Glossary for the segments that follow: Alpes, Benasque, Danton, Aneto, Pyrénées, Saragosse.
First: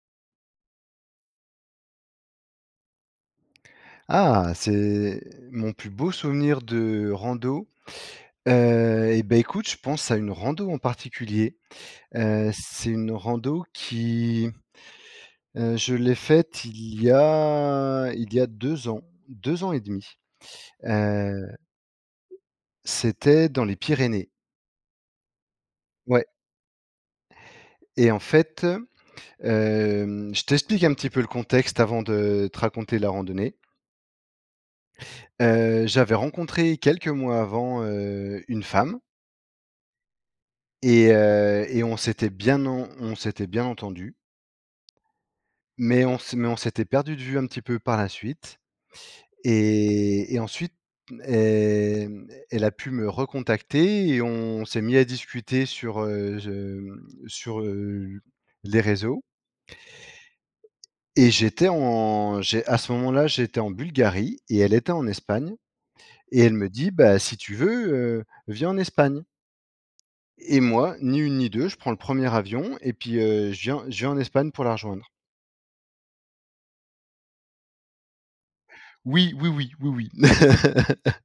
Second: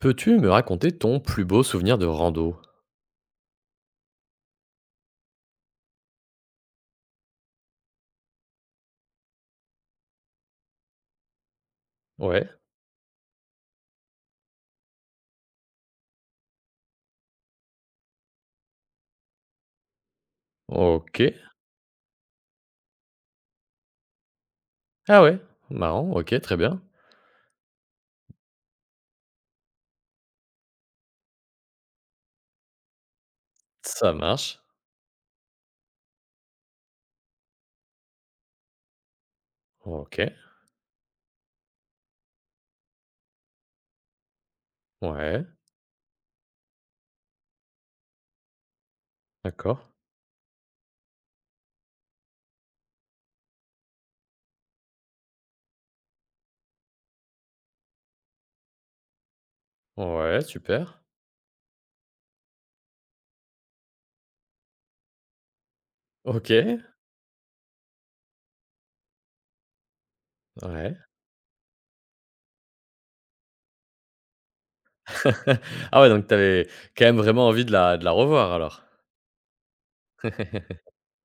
Peux-tu me raconter ton plus beau souvenir de rando? Ah, c'est mon plus beau souvenir de rando. Écoute, je pense à une rando en particulier. Ouais, C'est une rando qui, je l'ai faite il y a 2 ans et demi. OK. 2 c'était dans les Pyrénées. Ah ouais, marrant, Ouais OK, très bien. et en fait, je t'explique un petit peu le contexte avant de te raconter la randonnée. Ça marche. J'avais rencontré quelques mois avant, une femme. OK. Et on s'était bien entendu, Ouais, mais on s'était perdu de vue un petit peu par la suite d'accord. et ensuite, elle a pu me recontacter et on s'est mis à discuter sur, sur, heu, les réseaux. Ouais, super. Et j'étais en j'ai à ce moment-là, j'étais en Bulgarie et elle était en Espagne, et elle me OK, dit: «Bah, si tu veux, viens en Espagne», et moi, ouais. ni une ni deux, je prends le premier avion et puis, je viens en Espagne pour la rejoindre. Ah ouais, donc t'avais quand même vraiment envie de la revoir alors? Oui, oui, oui, oui, oui.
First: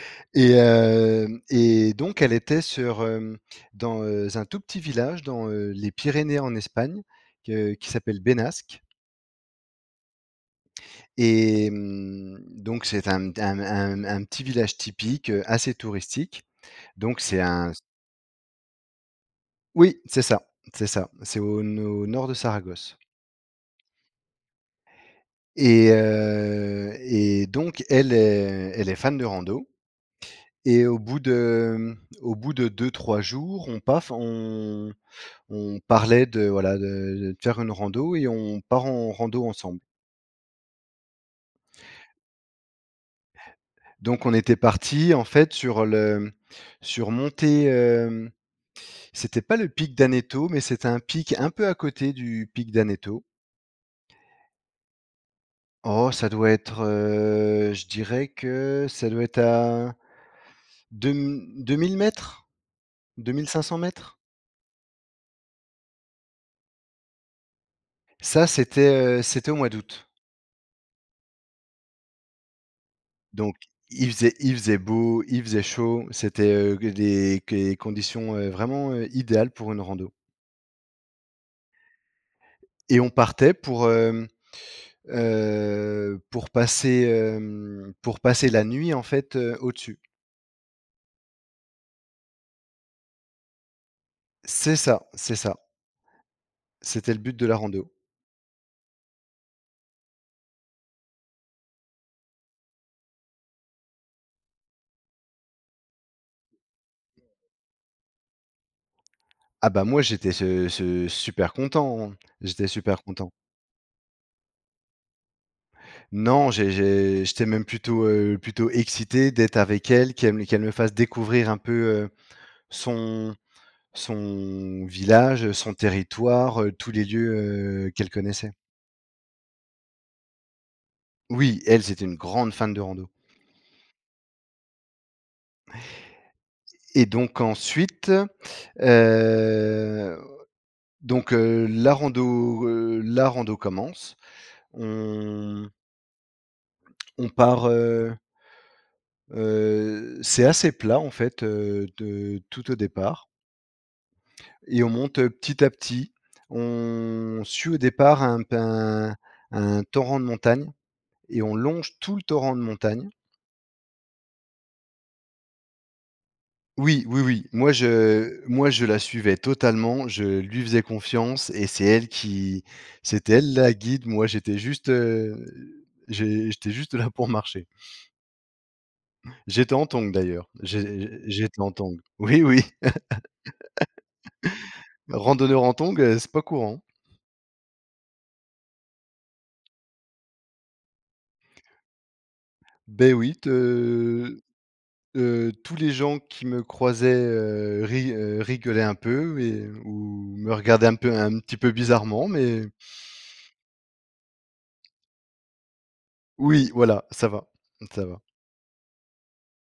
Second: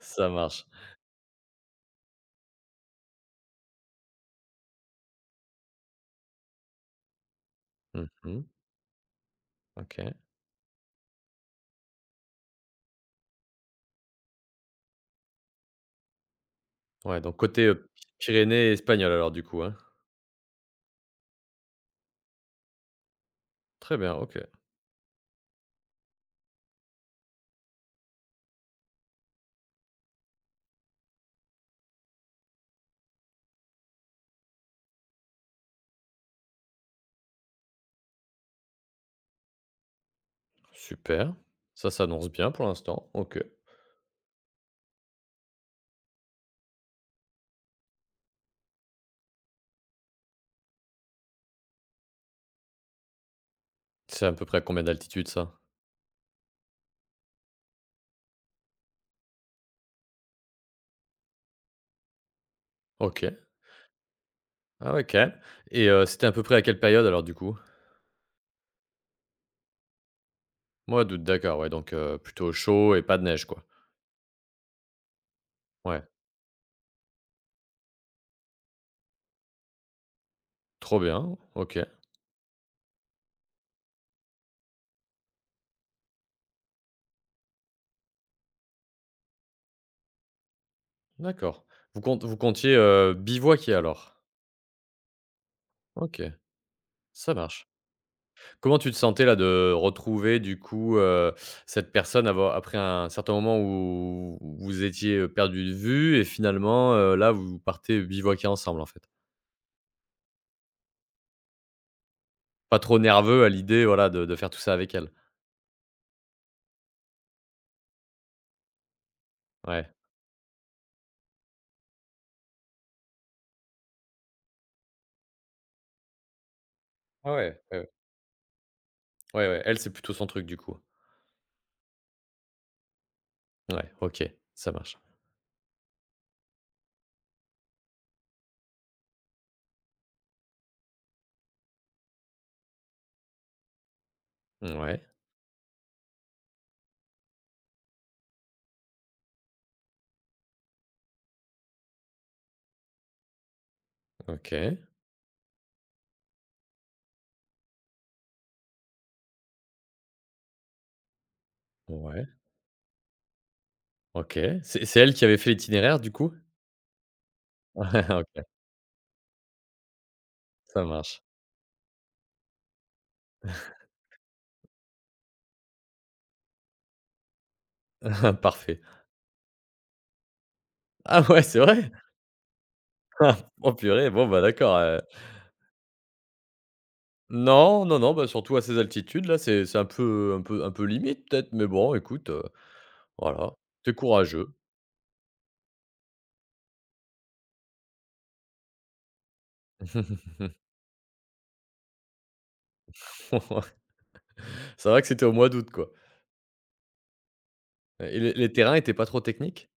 Ça Et marche. hem et donc elle était sur, dans un tout petit village dans, les Pyrénées en Espagne, que qui s'appelle Mmh. Benasque, OK. et donc c'est un petit village typique, assez touristique. Donc Ouais, donc c'est côté, un Pyrénées espagnoles alors du coup, hein? Oui, c'est ça, c'est ça, c'est au nord de Saragosse, Très bien, OK. et donc elle est fan de rando. Et au bout de deux trois jours, on paf on parlait de voilà, de faire une rando, et on part en rando ensemble. Super. Ça s'annonce bien pour l'instant. OK. Donc on était parti en fait sur le surmonter, hem, c'était pas le pic d'Aneto, mais c'était un pic un peu à côté du pic d'Aneto. C'est à peu près combien d'altitude ça? Oh ça doit être, je dirais que ça doit être à deux mille mètres, deux OK. mille cinq cents mètres. Ah ouais, quand même. Et c'était à peu près à quelle période alors du coup? Ça c'était, c'était au mois d'août. Moi d'août, d'accord, ouais, donc plutôt chaud et pas de neige, Donc quoi. il faisait beau, il faisait Ouais, chaud, c'était, que des conditions, vraiment idéales pour une rando, trop bien, OK, et on partait pour, hem, pour passer, hem, pour passer la nuit, en fait, au-dessus. d'accord. Vous comptiez, bivouaquer alors? C'est ça, OK, c'était le ça but de la marche. rando. Comment tu te sentais là de retrouver du coup, cette personne avo après un certain moment où vous étiez, perdus de vue et finalement, là vous partez bivouaquer ensemble en fait? Ah bah, moi j'étais ce ce super content, hein, j'étais Pas trop super content. nerveux à l'idée, voilà, de faire tout ça avec elle? Non, j'étais même plutôt, plutôt excité d'être Ouais. avec elle, qu'elle me fasse découvrir un peu, heu, son son village, son territoire, tous les Ah ouais, ouais, lieux, ouais, qu'elle connaissait. ouais, ouais, elle c'est plutôt son truc du coup? Oui, elle, c'était une grande fan de rando. Ouais, OK, ça marche. Et donc ensuite, heu, la rando commence. Ouais, On on part, c'est assez plat en fait, de tout au départ, OK, et on monte, petit à petit. On suit au départ un torrent de montagne, et on longe tout le ouais, torrent de montagne. OK. C'est elle qui avait fait l'itinéraire du coup? Oui, oui, oui. Moi, je OK, moi, je la suivais totalement, je lui faisais ça marche. confiance, et c'est elle qui c'était elle la guide. Moi, j'étais juste, j'étais juste là pour marcher. Parfait. J'étais en tongs d'ailleurs, Ah ouais, c'est j'étais en vrai? tongs. Oui, oui. Oh purée, bon bah d'accord, Randonneur en tongs, c'est pas courant. non, non, non, bah, surtout à ces altitudes là, c'est un peu limite peut-être, mais bon écoute, Ben oui, voilà, t'es te courageux. Tous les gens qui me croisaient, ri rigolaient un peu ou me regardaient un peu un petit peu bizarrement, mais Ça va que c'était au mois d'août quoi oui, voilà, ça va, ça et va. les terrains étaient pas trop techniques?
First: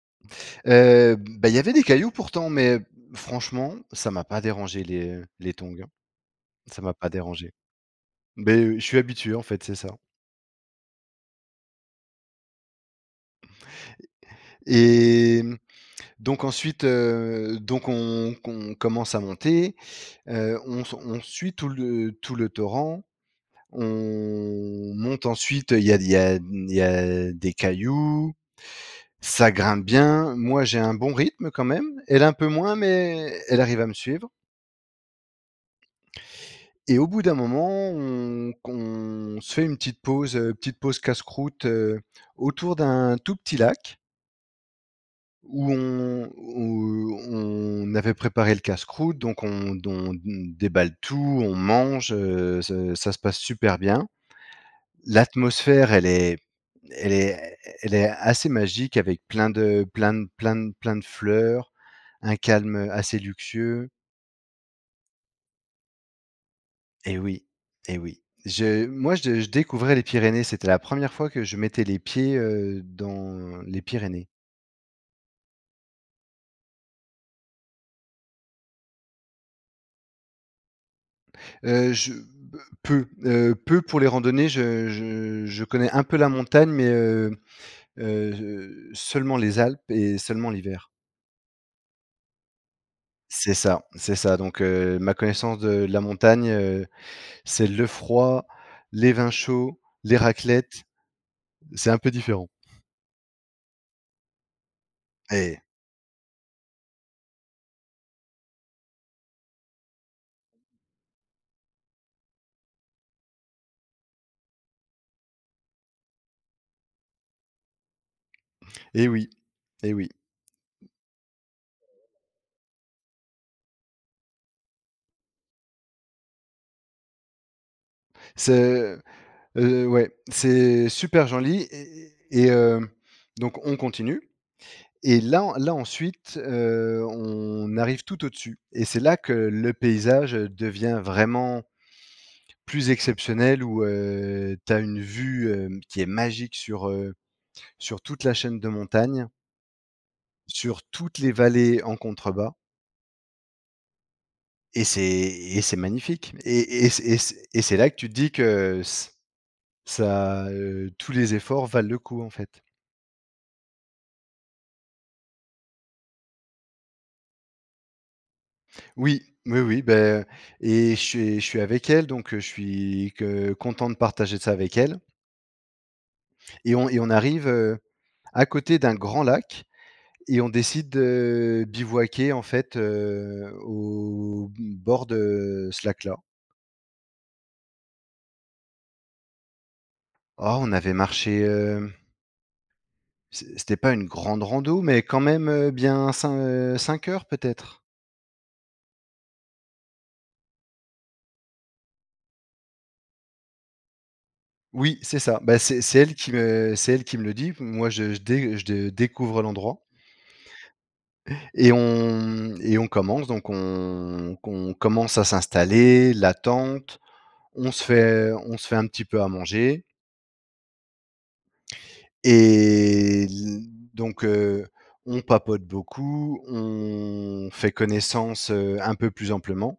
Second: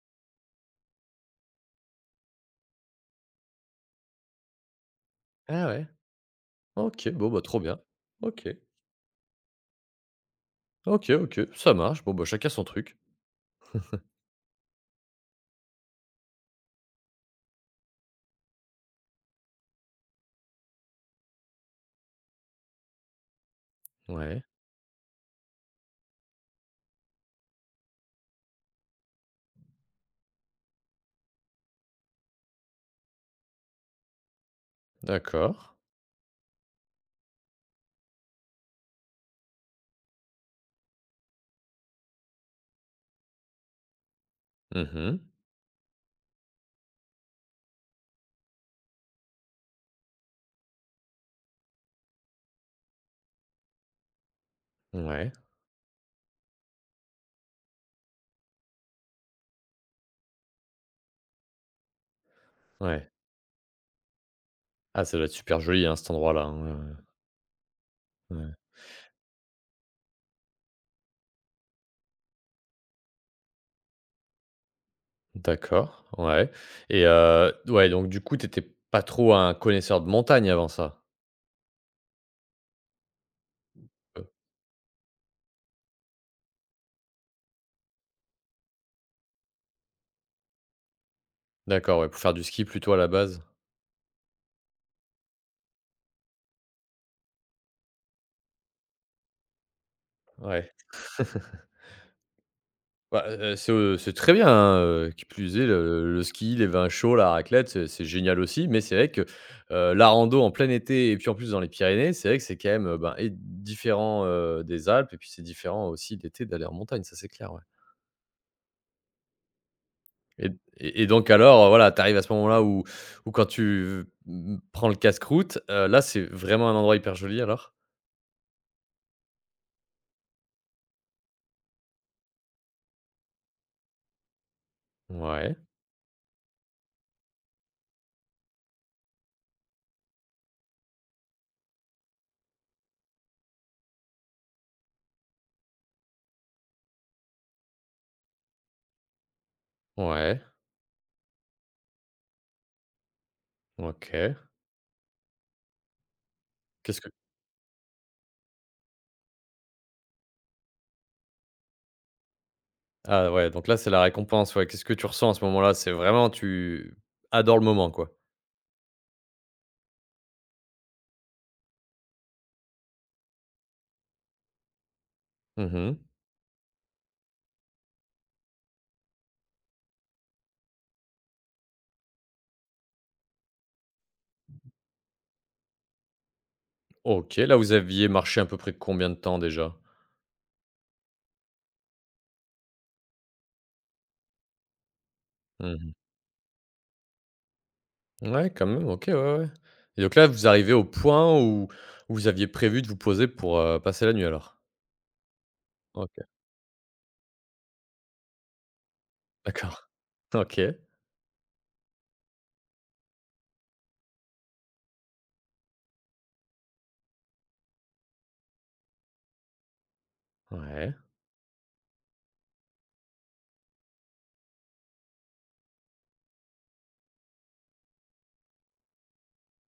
Bah, il y avait des cailloux pourtant, mais franchement, ça m'a pas dérangé, les Ah tongs, hein. ouais, Ça m'a pas OK, bon bah, dérangé. trop bien. OK, Mais je suis habitué en fait, c'est ça. OK, OK, ça marche, bon bah, chacun son truc. Et donc ensuite, on qu'on commence à monter, on suit tout le torrent, Ouais, on monte ensuite, il y a des cailloux, ça grimpe bien. Moi, j'ai un bon rythme quand même, elle un peu moins, mais elle arrive à me suivre. d'accord. Et au bout d'un moment, on qu'on se fait une petite pause casse-croûte, autour d'un tout petit lac Mmh mh. où on avait préparé le casse-croûte, donc on on déballe tout, on mange, ce ça se passe super bien. Ouais, L'atmosphère, elle est elle est assez magique avec plein de fleurs, un calme ouais. assez luxueux. Ah, ça doit être super joli, hein, cet endroit-là, hein, Et oui, et oui. Ouais. Je moi, je découvrais les Pyrénées, c'était la première fois que je mettais les pieds, dans les Pyrénées. D'accord, ouais. Et ouais, donc du coup, tu étais pas trop un connaisseur de montagne avant ça? Heu, je peu pour les Heu, randonnées, je connais un peu la montagne, mais seulement les Alpes et seulement l'hiver. d'accord, ouais, pour faire du ski plutôt à la base? C'est ça, donc ma connaissance de la montagne, c'est le froid, les vins chauds, les Ouais. raclettes, c'est un peu différent. Bah, c'est très bien, hein, qui plus Eh! est, le ski, les vins chauds, la raclette, c'est génial aussi, mais c'est vrai que, la rando en plein été et puis, en plus, dans les Pyrénées, c'est vrai que c'est quand même, ben, et différent, des Alpes et puis c'est différent aussi l'été d'aller en montagne, ça c'est clair, ouais. Eh oui, eh oui. Et et donc alors, voilà, tu arrives à ce moment-là où quand tu, prends le casse-croûte, là, c'est vraiment un endroit hyper joli alors? Ouais, c'est super joli, et donc on continue, et Ouais, là ensuite, on arrive tout au-dessus, et c'est là que le paysage devient vraiment plus exceptionnel, où, tu as une vue, qui est magique sur, sur toute la chaîne de montagnes, ouais, sur toutes les vallées en contrebas, OK. et c'est magnifique, et Qu'est-ce que c'est là que tu te dis que ç ça, tous les efforts valent le coup, en fait. ah ouais, donc là, c'est la récompense, ouais. Qu'est-ce que tu ressens à ce moment-là? C'est vraiment tu adores le moment, quoi? Oui, oui, oui, beh, et je suis avec elle, donc je suis que content de partager ça avec elle, Mmh. et on arrive, à côté d'un grand lac, et on décide de bivouaquer, en fait, au bord de ce lac-là. OK, là, vous aviez marché à peu près combien de temps déjà? Oh, on avait marché, hem, c'é c'était pas une grande rando, mais quand même, Mmh. bien 5 heures peut-être? Ouais, quand même, OK, ouais, ouais. Et donc là, vous arrivez au point où vous aviez prévu de vous poser pour, passer la nuit alors? Oui, c'est ça. Bah, c'est OK, c'est elle qui me le dit. Moi, je dé découvre d'accord. l'endroit. OK. Et on commence, donc on commence à s'installer, la tente, on se fait un petit peu à manger, Ouais. et l donc on papote beaucoup, on fait connaissance, un peu plus amplement.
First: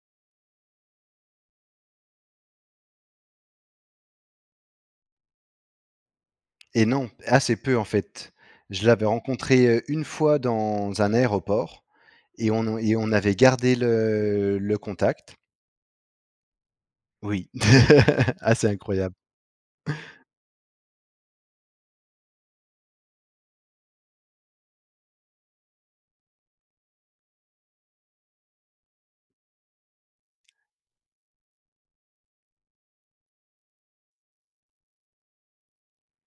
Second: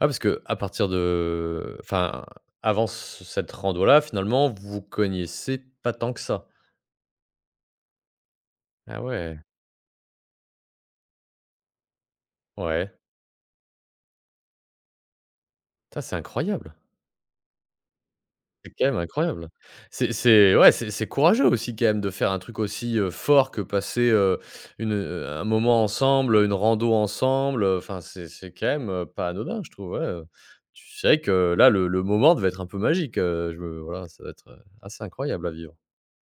Ah parce que à partir de enfin, avant ce cette rando-là, finalement, vous connaissiez pas tant que ça? Et non, assez peu en fait. Je Ah l'avais ouais. rencontré, une fois dans un aéroport, et Ouais. On avait gardé le contact. Ça c'est incroyable. Oui, assez C'est quand même incroyable. incroyable. C'est ouais, c'est courageux aussi quand même de faire un truc aussi, fort que passer, un moment ensemble, une rando ensemble, enfin c'est quand même, pas anodin je trouve, ouais. Tu sais que là le moment devait être un peu magique, je me voilà, ça va être, assez incroyable à vivre.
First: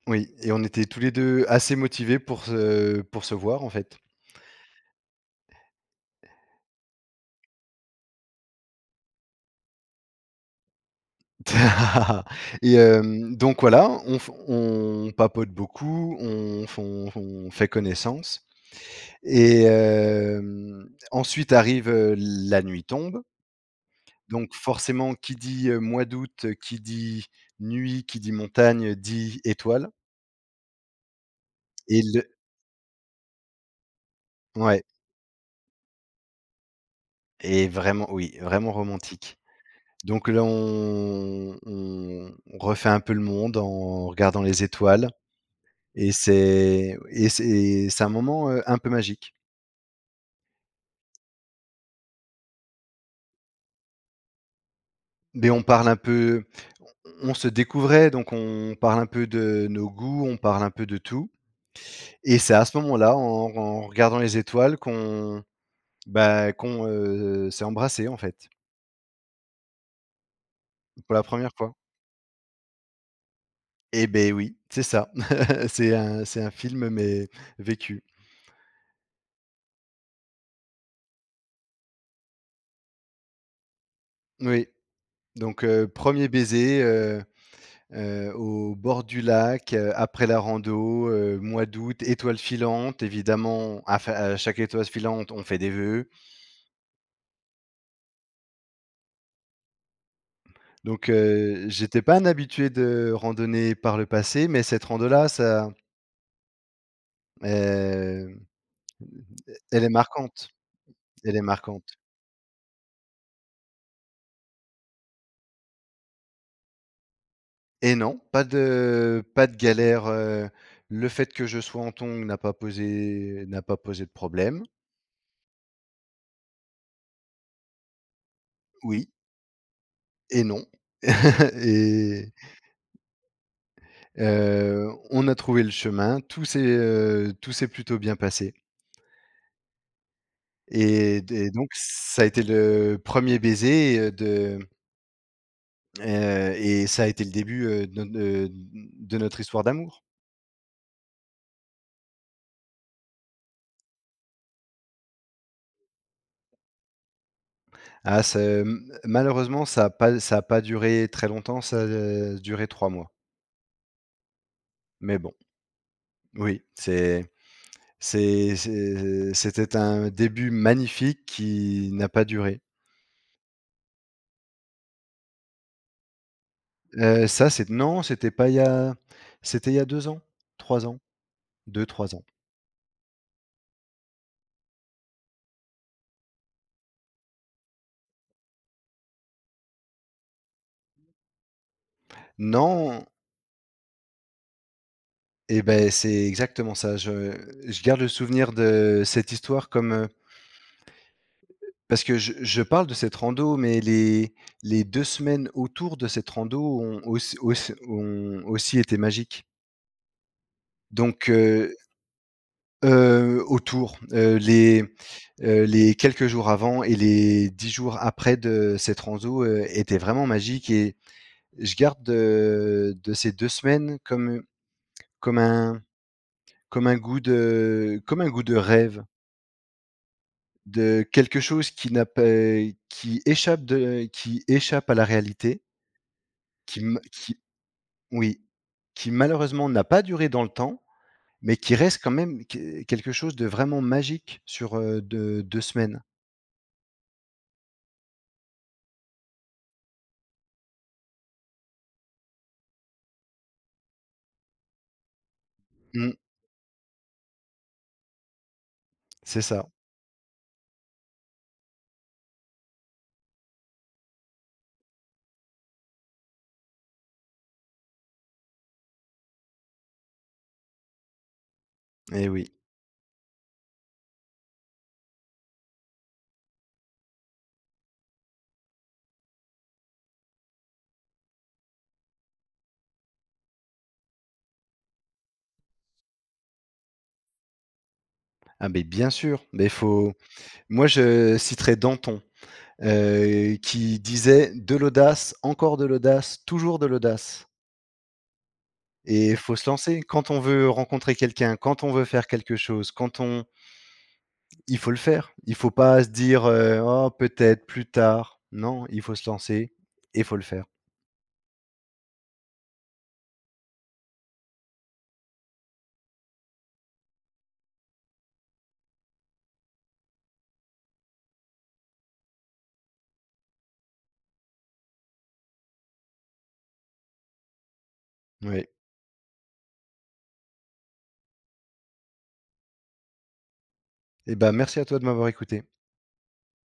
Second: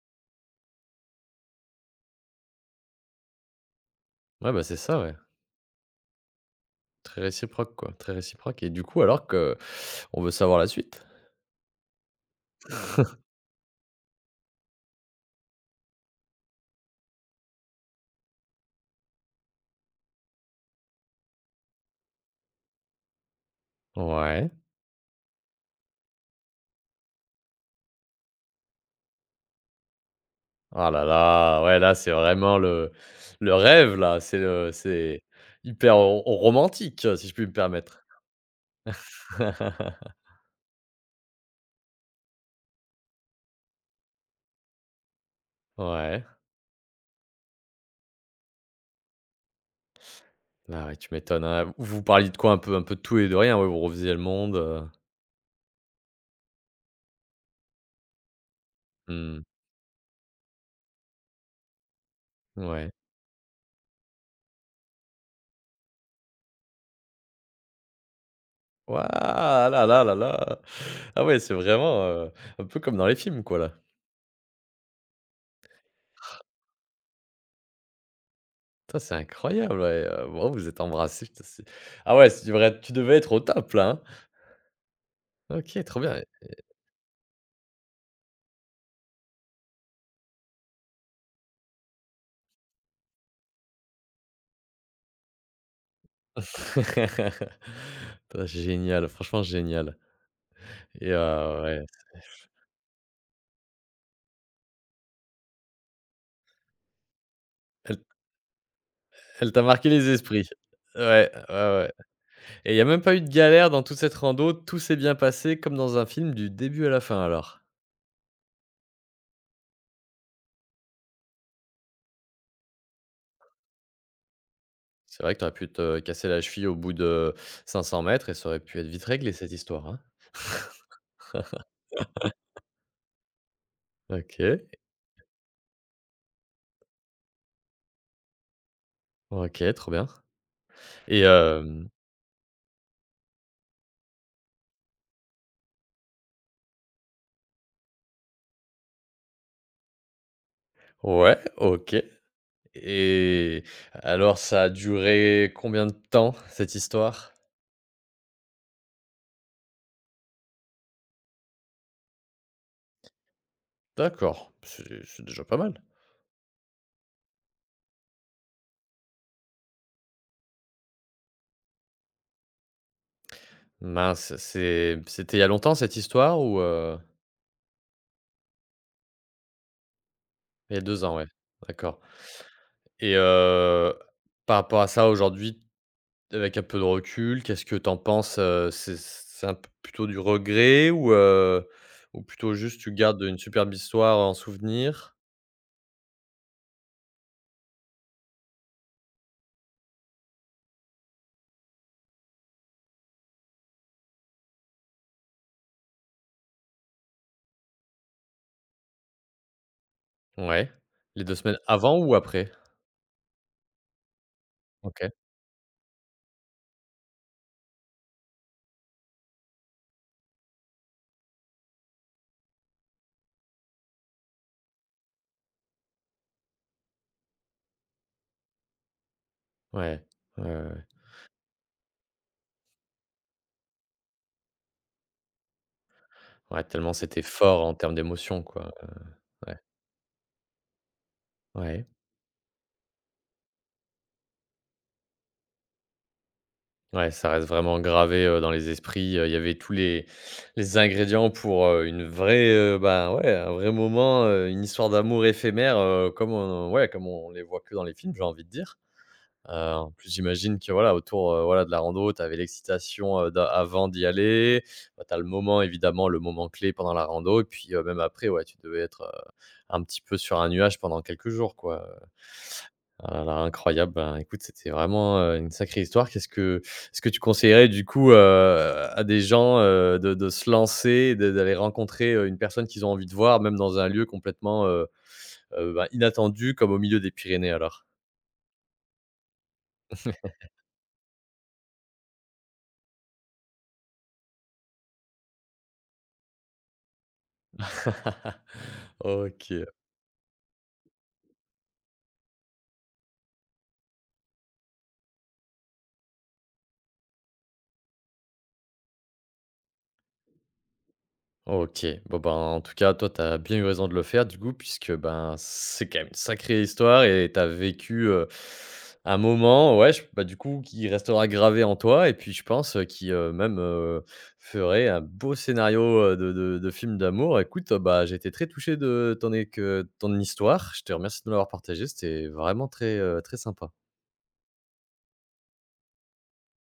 Oui, et on était tous les 2 assez motivés pour se voir, en fait. Ouais, bah, c'est ça, ouais. Très réciproque, quoi, très réciproque et du coup, alors que on veut savoir la suite? Et donc voilà, on papote beaucoup, on f on fait connaissance, et ensuite arrive, la nuit tombe, Ouais. donc forcément qui dit, mois d'août, qui dit nuit, qui dit montagne, dit étoile. Ah là là, ouais, là, Et c'est le vraiment le rêve, là, c'est le ouais c'est hyper ro romantique, si je puis me et permettre. vraiment oui, vraiment romantique. Donc là, on refait un peu le monde en regardant les étoiles, et Ouais. C'est un moment, un peu magique. Là ouais, tu m'étonnes, hein. Vous vous parliez de quoi? Un peu de tout et de rien, ouais, vous refaisiez le monde? Mais on se découvrait, donc on parle un peu Mmh. de nos goûts, on parle un peu de tout, et c'est à ce Ouais. moment-là, en regardant les étoiles bah, qu'on, s'est embrassé en fait, Waouh! Ah là là là là! pour la Ah ouais, première c'est fois. vraiment, un peu comme dans les films, quoi, là. Eh ben oui, c'est ça. C'est un film, mais vécu. Putain, c'est incroyable, ouais, waouh, vous êtes embrassés, putain, c'est ah ouais, tu devais être au top là, hein? Oui, donc OK, trop bien. 1 baiser, au bord du lac, après la rando, mois d'août, étoiles filantes, évidemment, à chaque étoile filante, on fait des vœux. Putain, génial, franchement génial Donc, et ouais, j'étais pas un habitué de randonnée par le passé, mais cette rando-là, ça, elle hem, elle t'a elle est marqué les marquante, esprits. Ouais, elle est ouais, marquante. ouais et il y a même pas eu de galère dans toute cette rando, tout s'est bien passé comme dans un film du début à la fin alors? Et non, pas de galère, le fait que je sois en tongs n'a pas posé de problème. C'est vrai que tu aurais pu te casser la cheville au bout de 500 mètres et ça aurait pu être vite Oui réglé cette histoire, hein? et non. Et OK, on a trouvé le chemin, tout s'est plutôt bien passé, OK, trop bien et et donc hem ça a été le premier baiser, de et ça a été le début, de notre histoire d'amour. ouais, OK. Et alors, ça a duré combien de temps, cette histoire? Ah ça, malheureusement, ça a pas duré très longtemps, ça a duré 3 mois. D'accord, c'est Mais c'est bon, déjà pas mal. oui, c'est c'était un début magnifique qui n'a pas duré. Mince, c'était il y a longtemps cette histoire ou? Ça c'est non, c'était pas il y a c'était il y a 2 ans, Il y a 3 ans, 2 ans, ouais, deux d'accord. trois ans. Et par rapport à ça aujourd'hui, avec un peu de recul, qu'est-ce que t'en penses? C'est un p plutôt du regret ou, ou plutôt juste tu Non, gardes une superbe histoire en souvenir? et ben c'est exactement ça. Je garde le souvenir de cette histoire comme, parce que je parle de cette rando, mais les 2 semaines autour de cette rando ont aussi été magiques. Ouais, les Donc, 2 semaines avant ou après? heu, autour, heu, les, OK, les quelques jours avant et les 10 jours après de cette rando, étaient vraiment magiques, et je garde de ces 2 semaines comme, comme un comme un goût de comme un goût de rêve. ouais, ouais, ouais. De quelque chose qui n'a pas qui échappe de qui échappe à la réalité, Ouais, qui tellement m c'était qui fort en termes oui, d'émotion, quoi, qui ouais. malheureusement n'a pas duré dans le temps, mais qui Ouais. reste quand même qu quelque chose de vraiment magique sur, de 2 semaines. Ouais, ça reste vraiment gravé, dans les esprits, il y avait tous les ingrédients pour, une vraie, bah, ouais, un vrai moment, une histoire d'amour éphémère, Mmh, comme on ouais, comme on les voit que dans les films, j'ai envie de dire. c'est ça, En plus, j'imagine que, voilà, autour, voilà, de la rando, tu avais l'excitation, d'a avant d'y aller, bah, tu as le moment, évidemment, le moment clé pendant la rando et puis, même après, ouais, tu devais être, un petit peu sur un nuage pendant quelques jours, quoi. et oui. Ah là là, incroyable. Ben, écoute, c'était vraiment, une sacrée histoire. Qu'est-ce que est-ce que tu conseillerais du coup, à des gens, de se lancer, de d'aller rencontrer, une personne qu'ils ont envie de voir, même dans un lieu complètement, bah, inattendu comme au milieu des Pyrénées alors? Ah beh, bien sûr, mais faut moi je citerai Danton, qui disait: «De l'audace, encore de l'audace, toujours de l'audace», et il faut OK. se lancer. Quand on veut rencontrer quelqu'un, quand on veut faire quelque chose, quand on il faut le faire. Il faut pas se dire, «Oh peut-être, plus tard». Non, il faut se lancer et il faut le faire. OK. Bon, ben, en tout cas, toi, tu as bien eu raison de le faire du coup, puisque, ben, c'est quand même une sacrée histoire et tu as vécu, un moment, ouais, je bah, du coup, qui restera gravé en toi et puis je pense, qui, même, ferait un beau scénario, de film d'amour. Écoute, bah, j'ai été très Oui. touché de ton é que ton histoire. Je te remercie de me l'avoir partagé, c'était vraiment très, très sympa. Et ben merci à toi de m'avoir écouté.